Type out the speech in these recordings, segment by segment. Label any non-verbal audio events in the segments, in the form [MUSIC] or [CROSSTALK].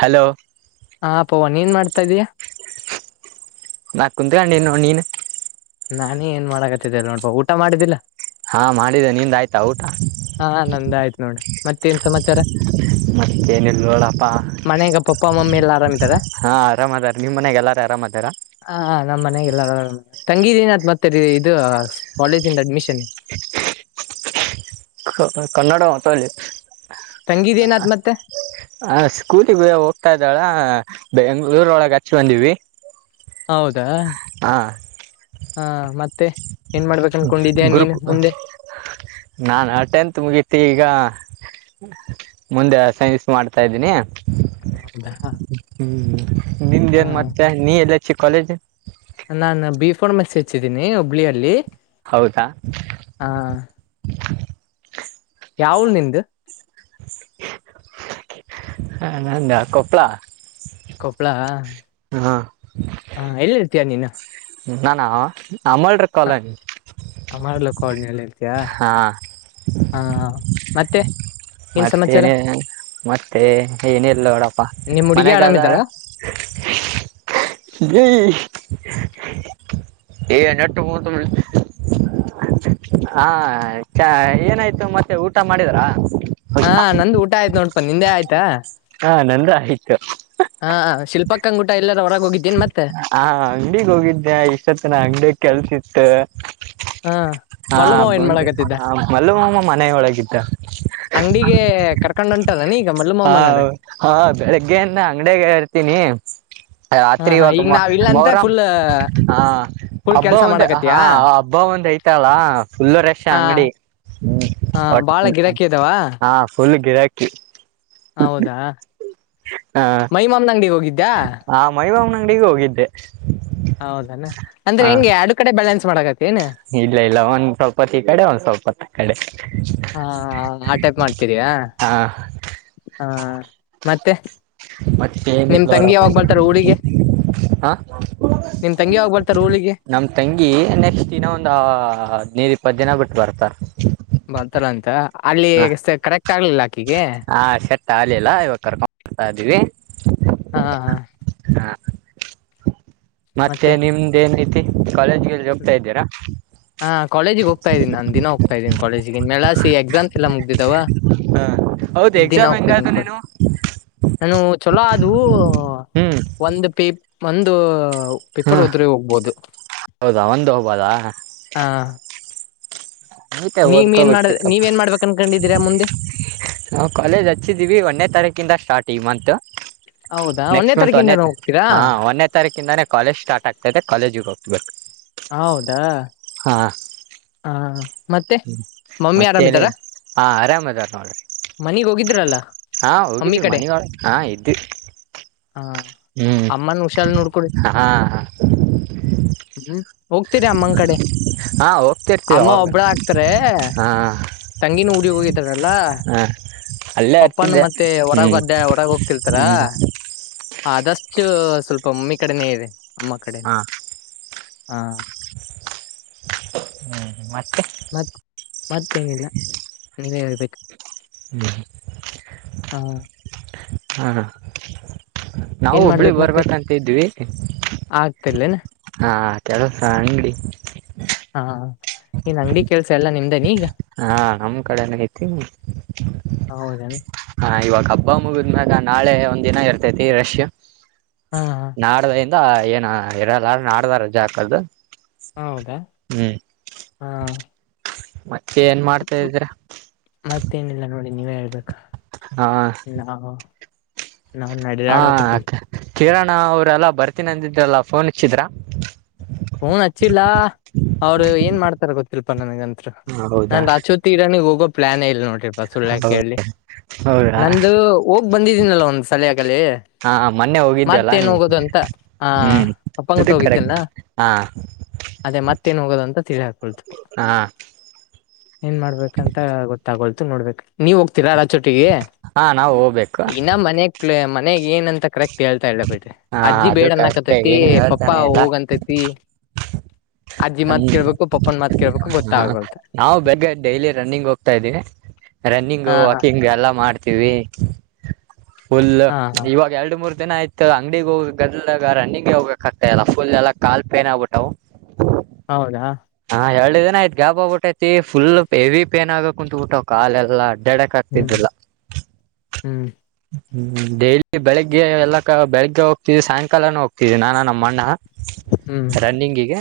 Hello ಹಾ ಪವನ್ ಏನ್ ಮಾಡ್ತಾ ಇದೀಯ ನಾ ಕುಂತ್ಕೊಂಡೀನಿ ನೋಡ ನೀನು ನಾನೇ ಏನ್ ಮಾಡಕತ್ತಿದ್ದಲ ನೋಡಪಾ ಊಟ ಮಾಡಿದ್ದಿಲ್ಲಾ ಹಾ ಮಾಡಿದೆ ನಿಂದ ಆಯ್ತಾ ಊಟ ಹಾ ನಂದ ಆಯ್ತ್ ನೋಡ್ರಿ ಮತ್ತೇನ್ ಸಮಾಚಾರ ಮತ್ತೇನಿಲ್ಲ ನೋಡಪ್ಪಾ ಮನೆಯಾಗ ಪಪ್ಪ ಮಮ್ಮಿ ಎಲ್ಲ ಆರಾಮ ಇದ್ದಾರ ಹಾ ಆರಾಮದಾರ ನಿಮ್ ಮನೆಯಾಗ ಎಲ್ಲಾರು ಆರಾಮದಾರ ಹ ಹಾ ನಮ್ಮ್ ಮನೆಯಾಗ ಎಲ್ಲರ ಆರಾಮ ಅದರ ತಂಗಿದೆನ ಅತ್ ಮತ್ತೆ ಇದು ಕಾಲೇಜಿಂದ ಅಡ್ಮಿಷನ್ ಕನ್ನಡ ಮಾತ ಅದಲ್ಲಿ ತಂಗಿದೇನತ್ ಮತ್ತೆ ಹ ಸ್ಕೂಲ್ ಗೆ ಹೋಗ್ತಾ ಇದ್ದಾಳ ಬೆಂಗಳೂರ ಒಳಗೆ ಹಚ್ ಬಂದಿವಿ ಹೌದಾ ಹಾ ಹಾ ಮತ್ತೆ ಏನ್ ಮಾಡ್ಬೇಕ ಅನ್ಕೊಂಡಿದ್ಯಾ ನೀನ್ ಗುರುಕ್ ಮುಂದೆ ನಾನು ಟೆಂತ್ ಮುಗೀತಿ ಈಗ ಮುಂದೆ ಸೈಸ್ ಮಾಡ್ತಾ ಇದ್ದೀನಿ. ಹೌದಾ ನಿಂದ ಏನ್ ಮತ್ತೆ ನೀ ಎಲ್ಲೆ ಹಚ್ಚಿ ಕಾಲೇಜ್ ನಾನ ಬಿ ಫಾರ್ಮೆಸ್ ಹಚ್ಚಿದ್ದೀನಿ ಹುಬ್ಬಳ್ಳಿಯಲ್ಲಿ ಹೌದಾ ಯಾವುಳ ನಿಂದು ಹಾ ನಂದ ಕೊಪ್ಪಳ ಕೊಪ್ಪಳ ಹಾ ಹಾ ಎಲ್ಲಿರ್ತೀಯ ನೀನು ನಾನಾ ಅಮಲ್ರ ಕಾಲನಿ ಮಾಡ್ಲ ಕೋಳನಿಲ್ಲ ಇರತಿಯಾ ಹಾ ಮತ್ತೆ ಏನ್ ಸಮಾಚಾರ ಮತ್ತೇನೆ ಮತ್ತೆ ಏನಿಲ್ಲ ನೋಡಪ್ಪ ನಿಮ್ ಹುಡುಗಿ ಮನ್ಗಾಲ್ ಆರಾಮಿದ್ದಾಳ ನೀ [UNINTELLIGIBLE] ನೆಟಗ ಹ ಏನಾಯ್ತು ಮತ್ತೆ ಊಟ ಮಾಡಿದ್ರಾ ಹಾ ನಂದು ಊಟ ಆಯ್ತು ನೋಡ್ಪ ನಿಂದೆ ಆಯ್ತಾ ಹಾ ನಂದ ಆಯ್ತು ಹಾ ಶಿಲ್ಪಕ್ಕ್ಕಂಗುಟ ಎಲ್ಲರ ಹೊರಗ್ ಹೋಗಿದ್ದೇನ್ ಮತ್ತೆ ಹ ಅಂಗಡಿಗ್ ಹೋಗಿದ್ದೆ ಇಷ್ಟೊತ್ನ ಅಂಗಡಿಯ ಕೆಲ್ಸಿತ್ತು. ಹಾ ಹಾ ಮಲ್ಲುಮಾವ ಏನ್ ಬಂದ ಮಾಡಾಕತ್ತಿದ್ದ ಮಲ್ಲು ಮಾಮ ಮನೆ ಒಳಗಿದ್ದ ಅಂಗಡಿಗೆ ಕರ್ಕೊಂಡಂಟ ಹಾ ಹ ಬೆಳಿಗ್ಗೆಯಿಂದ ಅಂಗಡಿಯಾಗ ಇರ್ತೀನಿ ಹಾ ರಾತ್ರಿ ಹಾ ಇವಾಗ ಈಗ ಮ ನಾವಿಲ್ಲ ಅಂತ ಮೊರಂ ಫುಲ್ ಹ ಫುಲ್ ಹಬ್ಬ ಕೆಲ್ಸ ಒಂದು ಹಾ ಮಾಡಾಕತ್ತೀಯಾ ಹಬ್ಬ ಒಂದ್ ಐತಲ್ಲಾ ಫುಲ್ ರೆಶ್ ಹಾ ಅಂಗಡಿ ಹ್ಮ್ ಹಾ ಒಟ್ಟ ಬಾಳ ಗಿರಾಕಿ ಇದಾವ ಹಾ ಫುಲ್ ಗಿರಾಕಿ ಹೌದಾ ಹ ಮೈಮಮನ ಅಂಗಡಿಗೆ ಹೋಗಿದ್ದ್ಯಾ ಮೈಮಾಮನ್ ಅಂಗಡಿಗೆ ಹೋಗಿದ್ದೆ ಹೌದಾನ ಅಂದ್ರೆ ಹ ಹೆಂಗೆ ಅ ಆಡು ಕಡೆ ಬ್ಯಾಲೆನ್ಸ್ ಮಾಡಕತ್ತ ಇಲ್ಲ ಇಲ್ಲ ಒಂದ್ ಸ್ವಲ್ಪತ್ತ ಇ ಕಡೆ ಒಂದ್ ಸ್ವಲ್ಪತ್ತ ಆ ಕಡೆ ಹಾ ಆ ಟೈಪ್ ಮಾಡ್ತೀರಿಯಾ ಹಾ ಹಾ ಮತ್ತೆ ಮತ್ತೇನಿಲ್ಲ ನಿಮ್ ತಂಗಿ ನೋಡಪ್ಪ ಯಾವಾಗ ಬರ್ತಾರ ಉಡಿಗೆ ಹ ಬರ್ತಾರ ಊರಿಗೆ ನಮ್ ತಂಗಿ ನೆಕ್ಸ್ಟ್ ದಿನ ಒಂದು ಒಂದು ಹದ್ನೈರ್ ಇಪ್ಪತ್ತು ದಿನ ಬಿಟ್ಟು ಬರ್ತ ಬರ್ತಾರ ಅಂತ ಅಲ್ಲಿ ಕರೆಕ್ಟ್ ಆಗ್ಲಿಲ್ಲ ಆಕಿಗೆ ಹಾ ಶರ್ಟ್ ಹಾಲಿಲ್ಲ ಇವಾಗ ಕರ್ಕೊಂಡ್ಡ್ತಾ ಇದ್ದೀವಿ ಹಾ ಹಾ ಹಾ ಮತ್ತೆ ನಿಮ್ದೇನ್ ಐತಿ ಹೋಗ್ತಾ ಇದ್ದೀರಾ ಹಾ ಕಾಲೇಜಿಗೆ ಹೋಗ್ತಾ ಇದೀನಿ ನಾನ್ ದಿನ ಹೋಗ್ತಾ ಇದೀನಿ ಕಾಲೇಜಿಗೆಗನ್ ಮೆಳಾಸ ಎಕ್ಸಾಮಸ್ ಎಲ್ಲ ಮುಗ್ದಿದವ ಹಾ ದಿನ ಹೋಗ್ತಿದ್ದ ಅಕ ನಾನು ಚಲೋ ಅೂ ಹ್ಮ್ ಒಂದು ಪೇ ಒಂದು ಹಾ ಪೆಪರ್ ಹೋದ್ರೆ ಹೋಗ್ಬೋದು ಹೌದಾ ಒಂದು ಹೋಗಬದಾ ಹಾ ಆತಾ ನೀವ್ ಏನ್ ಮಾಡ ಓದ್ಕೋಬೇಕುಪ್ಪ ನೀವೇನ್ ಮಾಡ್ಬೇಕು ಅನ್ಕೊಂಡಿದ್ದೀರಾ ಮುಂದೆ ನಾವು ಕಾಲೇಜ್ ಹಚ್ಚಿದ್ದೀವಿ ಒಂದನೇ ತಾರೀಕಿಂದ ಸ್ಟಾರ್ಟ್ ಈ ಮತ್ ಹೌದಾ ಒಂದನೇ ನೆಕ್ಸ್ಟ್ ಮಂತ್ ತಾರೀಕಿಂದ ಒೇ ಹೋಗ್ತೀರಾ ಹಾ ಒಂದನೇ ತಾರೀಕಿಂದಾನೇ ಕಾಲೇಜ್ ಸ್ಟಾರ್ಟ್ ಆಗ್ತದೆ ಎ ಕಾಲೇಜಿಗೆ ಹೋಗ್ತಬೇಕು ಹೌದಾ ಹಾ ಮತ್ತೆ ಮಮ್ಮಿ ಮತ್ತೆ ಆರಾಮ್ದಾರ ಹಾ ಆರಾಮ್ ಅದಾರ ನೋಡ್ರಿ ಮನಗ್ ಹೋಗಿದ್ರಲ್ಲ ಹಾ ಮಮ್ಮಿ ಹೋಗಿದೀವಿ ಕಡೆ ಮನಿಗಳ ಹಾ ಇದ್ವಿ ಹಾ ಹ್ಮ್ ಅಮ್ಮನ್ ಹುಷಾರ್ ನೋಡ್ಕೊಡಿ ಹಾ ಹ್ಮ್ ಹೋಗ್ತಿೀರಿ ಅಮ್ಮನ್ ಕಡೆ ಹಾ ಹೋಗ್ತಿರ್ತೀವಿ ಅಮ್ಮ ಅವಾಗ ಒಬ್ಬಳ ಆಕ್ತಾರ ಹಾ ತಂಗಿನ ಊಡಿ ಹೋಗಿದಾರಲ್ಲ ಹಾ ಅಲ್ಲೇ ಪಪ್ಪನ್ ಇರ್ತಿದ್ದೆ ಮತ್ತೆ ಒಡಗ ಹ್ಮ್ ಅಡ್ಡ ಒಡಗ ಹೋಗ್ತಿರ್ತಾರ ಹ್ಮ್ ಹ ಆದಷ್ಟು ಸ್ವಲ್ಪ ಮಮ್ಮಿ ಕಡೆನೇ ಇದೆ ಅಮ್ಮ ಕಡೆನ ಹಾ ಹಾ ಹ್ಮ್ ಮತ್ತೆ ಮತ್ ಮತ್ತೇನಿಲ್ಲ ನೀವೇ ಹೇಳ್ಬೇಕು ಹ್ಮ್ ಹಾ ಹಾ ನಾವು ಏನ್ ಒಬ್ಳಿಗ್ ಮಾಡ್ಬೇಕು ಮತ್ತೆ ಬರ್ಬೇಕಂತಿದ್ವಿ ಆಗ್ತಿರ್ಲೇನ ಹಾ ಕೆಲಸ ಅಂಗಡಿ ನೀನ್ ಅಂಗಡಿ ಕೆಲ್ಸ ಎಲ್ಲ ನಿಮ್ದೇನಿ ಈಗ ಹಾ ನಮ್ಮ್ ಕಡೆ ಐತಿ ಹೌದೇನ ಹ ಇವಾಗ ಬಾ್ ಮುಗಿದ್ಮ್ಯಾಗ ನಾಳೆ ಒಂದ್ ದಿನ ಇರ್ತೈತಿ ರಷ್ಯಾ ಹಾ ಹಾ ನಾಡ ಏನ ಎರ ಆಡ್ದ ರಜೆ ಹಾಕ್ದು ಹೌದಾ ಹಾ ಮತ್ತೆ ಏನ್ ಮಾಡ್ತಾ ್ಮ ಇದ್ರ ಮತ್ತೇನಿಲ್ಲ ನೋಡಿ ನೀವೇ ಹೇಳ್ಬೇಕಾ ಹ ನಾವು ನಡ ಹ ಆಡ್ಬೇಕರ್ತೀವಿ ಕಿರಣ ಅವ್ರಲ್ಲ ಬರ್ತೀನಿ ಅಂದಿದ್ರಲ್ಲ ಫೋನ್ ಇಚ್ಚಿದ್ರ ಫೋನ್ ಹಚ್ಚಿಲ್ಲ ಅವ್ರು ಏನ್ ಮಾಡ್ತಾರ ಗೊತ್ತಿಲ್ಪಾ ನನ್ಗಂತ ಹೌದಾ ನನ್ ಅಚೋತಿ ಇರನಗ್ ಹೋಗೋ ಪ್ಲಾನ್ ಇಲ್ ನೋಡ್ರಿ ಬ ಸುಳ್ಳ್ಯ ಹೌ ಕೇಳಿ ಹೌದಾ ನಂದು ಹೋಗ್ ಬಂದಿದ್ದೀನಲ್ಲ ಒಂದು್ ಸಲಾ ಅಲ್ಲಿ ಹಾ ಮೊನ್ನೆ ಹೋಗಿದ್ದ್ಯಲ್ಲ ಮತ್ತೇನ್ ನೀವು ಹೋಗೋದು ಅಂತ ಆ ಹ್ಮ್ ಅಪ್ಪ ಅದು ಅಂಗಟ್ಟು ಕರೆಕ್ಟ್ ಹೋಗಿದ್ದೆನಾ ಹಾ ಅದೇ ಮತ್ತೇನ್ ಹೋಗೋದ ಅಂತ ತಿಳಿಹಾಕೊಳ್ತು ಹಾ ಏನ್ ಮಾಡ್ಬೇಕಂತ ಗೊತ್ತಾಗೋಲ್ತು ನೋಡ್ಬೇಕಕ್ ನೀವೋಗ್ ತಿರಾರೋಟಿಗೆ ಹಾ ನಾವು ಹೋಗ್ಬೇಕು ಇನ್ನ ಮನೆ ಮನೆಗ್ ಏನಂತ ಕರೆಕ್ಟ್ ಹೇಳ್ತಾ ಇಲ್ಲ ಬಿಟ್ರ ಹಾ ಅಜ್ಜ ಅದು ಕರೆಕ್ಟ್ ಬೇಡನ್ನಾಕತತಿ ಏನು ಪಪ್ಪಾ ಹೇಳ್ತಾನೆ ಇಲ್ಲ ಹೋಗಂತೈತಿ ಅಜ್ಜಿ ಮಾತ್ ಕೇಳ್ಬೇಕು ಪಪ್ಪನ್ ಮಾತ್ ಕೇಳ್ಬೇಕು ಹ ಗೊತ್ತಾಗೋಲ್ತ ನಾವು ಬೇಗ್ ಡೈಲಿ ರನ್ನಿಂಗ್ ಹೋಗ್ತಾ ಇದ್ದೀವಿ ರನ್ನಿಂಗ್ ಹಾ ಹಾ ವಾಕಿಂಗ್ ಎಲ್ಲಾ ಮಾಡ್ತೀವಿ ಫುಲ್ ಹಾ ಹಾ ಇವಾಗ ಎರಡು ಮೂರು ತೆನಾಆಯ್ತ ಅಂಗಡಿಗೆ ಹೋಗ ಗದಲ ರನ್ನಿಿಗೆಗೆ ಹೋಗ್ಕಕ್ ಆತಲ್ಲ ಫುಲ್ ಎಲ್ಲ ಕಾಲ್ ಪೇನ್ ಆಗ್ಬಿಟ್ಟಾವು ಹೌದಾ ಇದಏನ ಯ್ತ್ ಗ್ಯಾಪ್ ಆಬಿಟ್ಟೈಐತಿ ಫುಲ್ ಹೆವಿ ಪೇನ್ ಆಗಕ್ ಕುಂತತ್ ಬಿಿಟ್ಟ್ ಕಾಲ ಎಲ್ಲ ಅಡ್ಯಾಡಕ್ ಹ್ಮ್ ಆಗ್ತಿದ್ದಿಲ್ಲ ಹ್ಮ್ ಹ್ಮ್ ಡೈಲಿ ಬೆಳಿಗ್ಗೆ ಎಲ್ಲಕ ಬೆಳಿಗ್ಗೆ ಹೋಗ್ತಿದವಿ ಸಾಯಂಕಾಲನೂ ಹೋಗ್ತಿದವಿ ನಾನ ನಮ್ಮ ಅಣ್ಣ ಹ್ಮ್ ರನ್ನಿಂಗಿಗೆ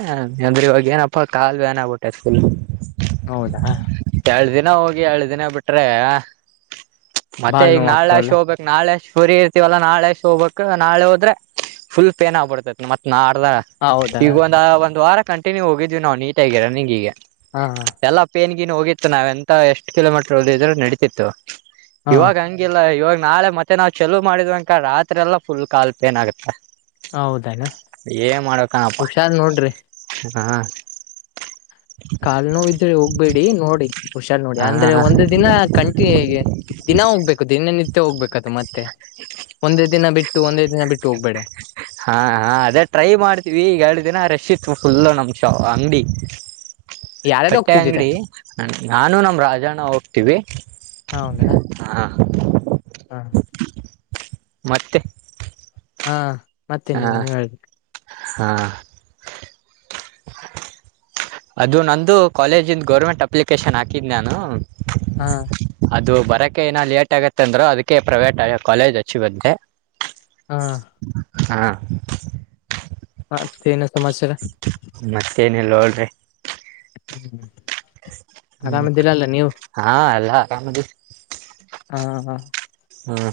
ಅಂದ್ರೆ ಇವಾಗ ಏನಪ್ಪಾ ಕಾಾಲುವ ನ್ ಆಗ್ಬಿಟ್ಟೆ ಫುಲ್ ಹೌದಾ ಎಳ ದಿನ ಹೋಗಿ ಎಳ ದಿನ ಬಿಟ್ರೆ ಭಾಳ್ ನೋವಕಕ ಒಲ್ಲ ನಾಳೆಷ್ಟುಫರಿ ಇರ್ತವಲ್ಲ ನಾಳೆ ಅಷ್ಟ ಹೋಗಬೇಕಕ್ ನಾಳೆ ಹೋದ್ರೆ ಫುಲ್ ಪೇನ್ ಆಗ್ಬಡ್ತೈತ್ ಮತ್ತತ್ ನಾಳೆ ಅಲ್ಲ ಹೌದಾ ಈಗ ಒಂದ ಒಂದು ವಾರ ಕಂಟನ್ಯೂ ಹೋಗಿದೀವಿ ನಾವು ನೀಟಗ ರನ್ನಿಂಗ್ ಈಗೆ ಹಾ ಎಲ್ಲ ಪೇನ್ ಗಿನ್ ಹೋಗಿತ್ತು ನಾವ ಎಂತ ಎಷ್ಟ್ ಕಿಲೋಮೀಟರ್ ಹ ಓದಿದ್ರರು ನಡೀತಿತ್ತು ಹಾ ಇವಾಗ ಹಂಗಿಲ್ಲಾ ಇವಾಗ ನಾಳೆ ಮತ್ತೆ ನಾವ್ ಚಲ್ಲು ಮಾಡಿದ್ಂಕ ರಾತ್ರೆಲ್ಲ ಫುಲ್ ಕಾಲ್ ಪೆನ್ ಆಗುತ್ತೆ ಹೌದನ ಏ ಮಾಡ್ಣಪ್ಪಾ ಹುಷಾರ್ ನೋಡ್ರಿ ಹ ಕಾಲ್ ನೋ ಇದ್ರೆ ಹೋಗ್ಬೇಡಿ ನೋಡಿ ಹುಷಾರ್ ನೋಡಿ ಹಾ ಅಂದ್ರೆ ಒಂದು ಹಾ ದಿನ ಕಂಟಿ ಹೇಗೆ ದಿನ ಹೋಗ್ಬೇಕದು ದಿನನಿತ್ಯ ಹೋಗ್ಬೇಕದು ಮತ್ತೆ ಒಂದೇ ದಿನ ಬಿಟ್ಟು ಒಂದೇ ದಿನ ಬಿಟ್ಟು ಹೋಗ್ಬೇಡ ಹಾ ಹಾ ಅದೇ ಟ್ರೈ ಮಾಡ್ತೀವಿ ಈಗ ದಿನ ರೇಷಿತ್ ಫುಲ್ ನಮ್ ಶ ಅಂಗಡಿ ಯಾರಾರು ಬಟ್ಟೆ ಹೋಗ್ತಿದ್ದೀರಾ ಅಂಗಡಿ ನಾನು ನಮ ರಾಜಣ್ಣ ಹೋಗ್ತೀವಿ ಹೌದಾ ಹ ಹ್ಮ್ ಮತ್ತೆ ಹಾ ಹಾ ಮತ್ತೇನಿಲ್ಲ ನೀವ್ ಹೇಳ್ಬೇಕ ಹಾ ಅದು ನಂದು ಕಾಲೇಜಿಂದ ಗೌರ್ಮೆಂಟ್ ಅಪ್ಲಿಕೇಶನ್ ಹಾಕಿದೆ ನಾನು ಹಾ ಅದು ಬರೋಕ್ಕೆ ಏನ ಲೇಟ್ ಆಗತ್ತೆ ಅಂದ್ರರು ಅದಕ್ಕೆ ಪ್ರೈವೇಟ್ ಕಾಲೇಜ್ ಹಚ್ಚಿವಂದೆ ಹಾ ಹಾ ಮತ್ತೇನು ಸಮಾಚಾರ ಲೋಡ್ರೀ ಹ್ಮ ಹ್ಮ್ ಹಾ ಎಲ್ಲ ಕಮ್ಮದು ಹಾ ಹಾ ಹ್ಮ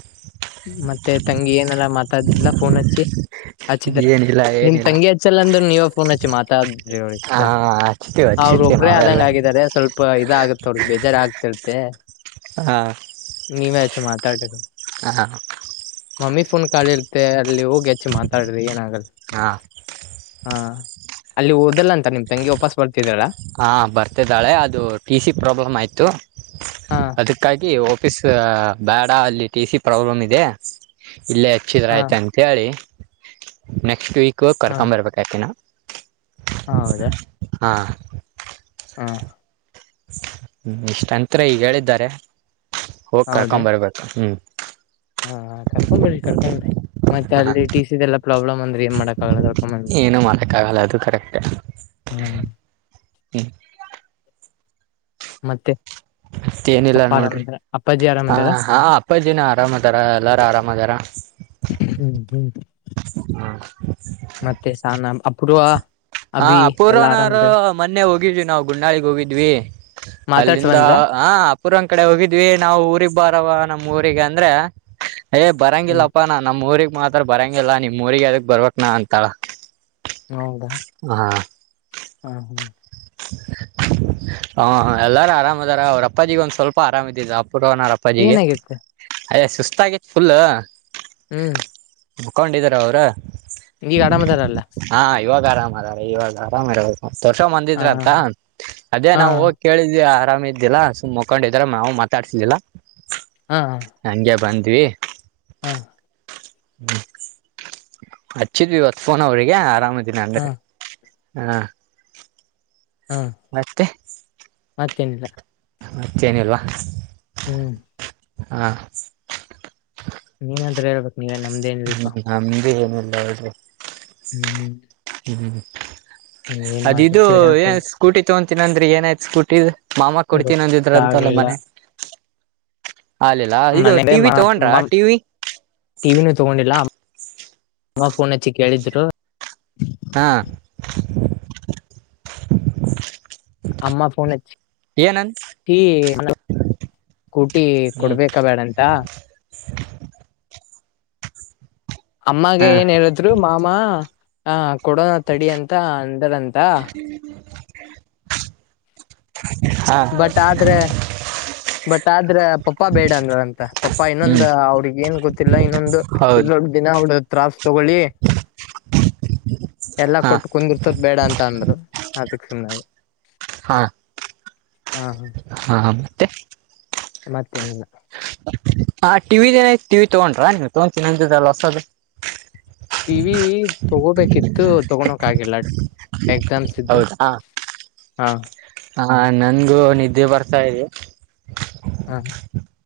ಮತ್ತೆ ತಂಗಿ ಏನಾರ ಮಾತಾಡ್ತಿದ್ಲ ಫೋನ್ ಹಚ್ಚಿ ಹಚ್ಚಿದ್ರ ಏನಿಲ್ಲ ನಿಮ್ ಏನಿಲ್ಲ ತಂಗಿ ಹಚ್ಚಲ್ಲ ಅಂದ್ರ ನೀವ ಫೋನ್ ಹಚ್ಚಿ ಮಾತಾಾದ್ರಿ ಹಾ ಅವ್ರ ಹಚ್ತೀವಿ ಅವ್ರ ಹಚ್ಚಿರ್ತೀವಿ ಒಬ್ರೇ ನಾವೆಲ್ಲ ಆದದಂಗ ಆಗಿದ್ದಾರೆ ಸ್ವಲ್ಪ ಇದ ಆಗುತ್ತ ಅವ್ರಗ್ ಬೇಜಾರಾಗ್ತಾತೇ ಹಾ ತಡೆದಿ ಹಾ ಮೊಮ್ಮಿ ಫೋನ್ ಕಾಲಿರುತ್ತೆ. ಅಲ್ಲಿ ಹೋಗಿ ಹಚ್ಚಿ ಮಾತಾಡ್ರಿ ಏನ್ ಆಗಲ್ಲಾ ಹಾ ಹಾ. ಅಲ್ಲಿ ಓದಲ್ಲ ಅಂತ ನಿಮ್ ತಂಗಿ ವಾಪಸ್ ಬರ್ತಿದಾಳ ಹಾ ಬರ್ತಿದಾಳೆ ಅದು ಟಿ ಸಿ ಪ್ರಾಬ್ಲಮ್ ಆಯ್ತು. ಹಾ ಅದಕ್ಕಾಗಿ ಓಫೀಸ್ ಬೇಡ ಅಲ್ಲಿ ಟಿ ಸಿ ಪ್ರಾಬ್ಲಮ್ ಇದೆ. ಇಲ್ಲೇ ಹಚ್ಚಿದ್ರ ಹಾ ಐತೆ ಅಂತೇಳಿ ನೆಕ್ಸ್ಟ್ ವೀಕ್ ಹಾ ಕರ್ಕೊಮ್ ಬರ್ಬೇಕ ಆಕಿನ. ಹಾ. ಹ್ಮ್ ಹ್ಮ ಇಷ್ಟಂತ್ರ ಈಗ ಹೇಳಿದ್ದಾರೆ ಹೋಗಿ ಹೌದಾ ಕರ್ಕೊಂಡ್ ಬರ್ಬೇಕು ಹ್ಮ್. ಹಾ ಕರ್ಕೊಂಮ್ ಬರ್ರಿ ಕರ್ಕೊಂಮ್ ಬರ್ರಿ ಮತ್ತೆ ಹ ಅಲ್ಲಿ ಟಿ ಸಿ ದೆಲ್ಲಾ ಪ್ರಾಬ್ಲಮ್ ಅಂದ್ರೆ ಏನ್ ಮಾಡಕ್ ಆಗಲ್ಲ ಏನು ಮಾಡಕ್ ಆಗಲ್ಲ ಅದು ಕರೆಕ್ಟ್ ಹ್ಮ್. ಹ್ಮ್ ಮತ್ತೆ. ಮತ್ತೆ ಏನಿಲ್ಲ ಪಪ್ಪ ನೋಡ್ರಿ ಆರಾಮಂದ್ರ ಅಪ್ಪಾಜಿ ಹ ಆರಾಮಂದಾರ ಹಾ ಅಪ್ಪಜಿ ನಾ ಆರಾಮ್ ಅದಾರ ಎಲ್ಲಾರ ಆರಾಮ್ ಅದಾರ. ಹ್ಮ್ ಹ್ಮ್. ಮತ್ತೆ ಸಾನ ಅಪೂರ್ವ ಹಾ ಹಾ ಅಭಿ ಎಲ್ಲಾ ಅಪೂರ್ವನೊರು ಆರಾಮದಾರ ಮೊನ್ನೆ ಹೋಗಿದ್ವಿ ನಾವವು ಗುಂಡಾಳಗಿ ಹೋಗಿದ್ವಿ ಮಾತಾಡ್ಸ ಅಲ್ಲಿಂದ ಬಂದ್ರ ಹ ಅಫುರ್ವಾ ನ ಕಡೆ ಹೋಗಿದ್ವಿ ನಾವು ಊರಿಬ್ಬಾರವ ನಮ್ಮ್ ಊರಿಗೆ ಅಂದ್ರೆ ಏ ಹ್ಮ್ ಬರಂಗಿಲ್ಲಪ್ಪ ನಾ ನಮ್ಮ್ ಊರಿಗ್ ಮಾತ್ರ. ಬರಂಗಿಲ್ಲ ನಿಮ್ ಊರಿಗೆ ಎದಕ್ ಬರ್ಬೆಕ್ ನಾ ಅಂತಾಳ ಹೌದಾ ಹ ಹಾ ಹ್ಮ ಹ ಎಲ್ಲಾರು ಆರಾಮ್ ಅದಾರ ಅವ್ರ ಅಪ್ಪಾಜಿಗೆ ಒಂದ್ ಸ್ವಲ್ಪ ಆರಾಮ ಇದ್ದಿಲಾ ಡುವಣ ಅಪ್ಪಾಜಿಗೆ ಏನಾಗಿತ್ತು ಅಯ ಸುಸ್ತಾಗಿತ್ ಫುಲ್. ಹ್ಮ್ ಮೊಕೊಂಡಿದಾರ ಅವ್ರ. ಈಗ ಆರಾಮ ಅದರಲ್ಲ. ಆರಾಮ್ ಅದಾರ ಇವಾಗ ಆರಾಮ ಇರಬೇಕ ತೋರಿಸ್ಕೊಂಡು ಹಾ ಬಂದಿದ್ರ ಅಂತ ಅದೇ ಹಾ ನಾವು ಹೋಗಿ ಕೇಳಿದವಿ. ಆರಾಮ ಇದ್ದಿಲ್ಲ ಸುಮ್ಮ್ ಮುಕೊಂಡ ಇದ್ರ ನಾವು ಮಾತಾಡ್ಸಿಲಿಲ್ಲ ಹಾ ಹಾ ಹಂಗೆ ಬಂದ. ದಿವಿ ಹಾ ಹ್ಮ್ ಹಚ್ಚಿದ್ವಿ ಇವತ್ತು ಫೋನ್ ಅವ್ರಿಗೆ ಆರಾಮದೀನಿ ಅಂದ್ರ ಹ ಹಾ ಮತ್ತೆ ಮತ್ತೇನಿಲ್ಲ. ಅಚ್ಚಿನಲ್ವ ಹ್ಮ್ ಹಾ ನೀನಂದ್ರೆ ಹೇಳ್ಬೇಕು ಹ್ಮ ನಮ್ದೇ ಏನಿಲ್ಲ ಇದು ಹ್ಮ್ ಹ್ಮ್ ಹ್ಮ್ ಅದ ಇದು ಏನೊ ಹೇಳಕೊಳ್ ಸ್ಕೂಟಿ ತಗೊತೀನ ಅಂದ್ರಿ ಏನಯ್ತು ಸ್ಕೂಟಿ ಮಾಮ ಕೊಡ್ತೀನ ಅಂದಿದ್ರಂತಲ್ಲ ಗೊತ್ತಾಗ್ಲಿಲ್ಲ ಮನೆ. ಹಾಲಿಲ್ಲ ಇದು ಮನೇ ಟಿವಿ ತಗೊಂಡ್ರ ಟಿವಿ ಟಿವಿನೂ ತಗೊಂಡಿಲ್ಲ. ಅಮ್ಮ ಫೋನ್ ಹಚ್ಚಿ ಕೇಳಿದ್ರು. ಹಾ ಅಮ್ಮ ಫೋನ್. ಏನನ್ ಕೂಟಿ ಹ್ಮ್ ಕೊಡ್ಬೇಕ ಬೇಡಂತ ಅಮ್ಮಾಗ ಹಾ ಏನ್ ಹೇಳಿದ್ರು ಮಾಮ ಆ ಕೊಡೋನಾ ತಡಿ ಅಂತ ಅ ಹ್ಮ ಹಾ ಬಟ್ ಆದ್ರೆ ಬಟ್ ಆದ್ರೆ ಪಪ್ಪಾ ಬೇಡ ಅಂದ್ರ ಅಂತ ಪಪ್ಪಾ ಹ್ಮ್ ಇನ್ನೊಂದು ಅವ್ರಿಗ್ ಏನ್ ಗೊತ್ತಿಲ್ಲ ಇನ್ನೊಂದು ಹೌದು ಜೊಡ್ಿನ ಆಡ ತ್ರಾಸ್ ತಗೊಳ್ಳಿ ಎಲ್ಲಾ ಹಾ ಕೊಟ್ಟು ಕುಂದಿರ್ಸದ ಬೇಡ ಅಂತ ಅಂದ್ರರು ಅದಕ್ಕೆುನ್ನಾಗ ಹಾ ಹಾ ಹ ಮತ್ತೆ ಮತ್ತೆನಿಲ್ಲ ಹ ಟಿವಿದ್ ಏನಯ್ತು ಟಿವಿ ತಗೊಂಡ್ರ ನೀವು ತಗೊತೀನಂದ್ರಲ್ಲ ಹೊಸದು ಟಿ ವಿ ತಗೋಬೇಕಿತ್ತು ತಗೋಳಕ್ಗಲ್ಲ ಎಕ್ಸಾಮ್ಸ್ ಇದ್ವು ಹಾ ಹಾ ಹಾ ನನ್ಗು ನಿದ್ದೆ ಬರ್ತಾ ಇದೆ ಹಾ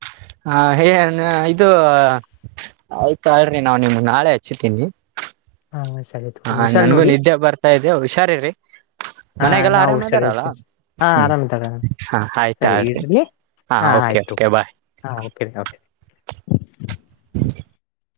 ಹ [UNINTELLIGIBLE] ಇದು ಆಯ್ತಾಲ್ರಿ ನಾ ನಿಮ್ ನಾಳೆ ಹಚ್ಚಿತೀನಿ ಹಾ ಸರಿ ತಗೋ ಹಾ ಹುಷಾರ್ ನನ್ಗೂ ನೋಡಿ ನಿದ್ದೆ ಬರ್ತಾ ಇದೆ ಹುಷಾರ್ರಿರಿ ಹಾ ಮನ್ಗೆಲ್ಲ ನಾವು ಆರಾಮ್ ಹುಷಾರ್ ಅದಾರಲ್ಲ ಇರ್ತೀವಿ ಹಾ ಹ್ಮ್ ಆರಾಮ್ ಇದಾರ ಹ ಸರಿ ಆಯ್ತಾಳ್ರಿ ಇಡ್ಲಿ ಹಾ ಓಕೆ ಓಕೆ ಬಾಯ್ ಹಾ ಓಕೆ ಓಕೆ [INAUDIBLE]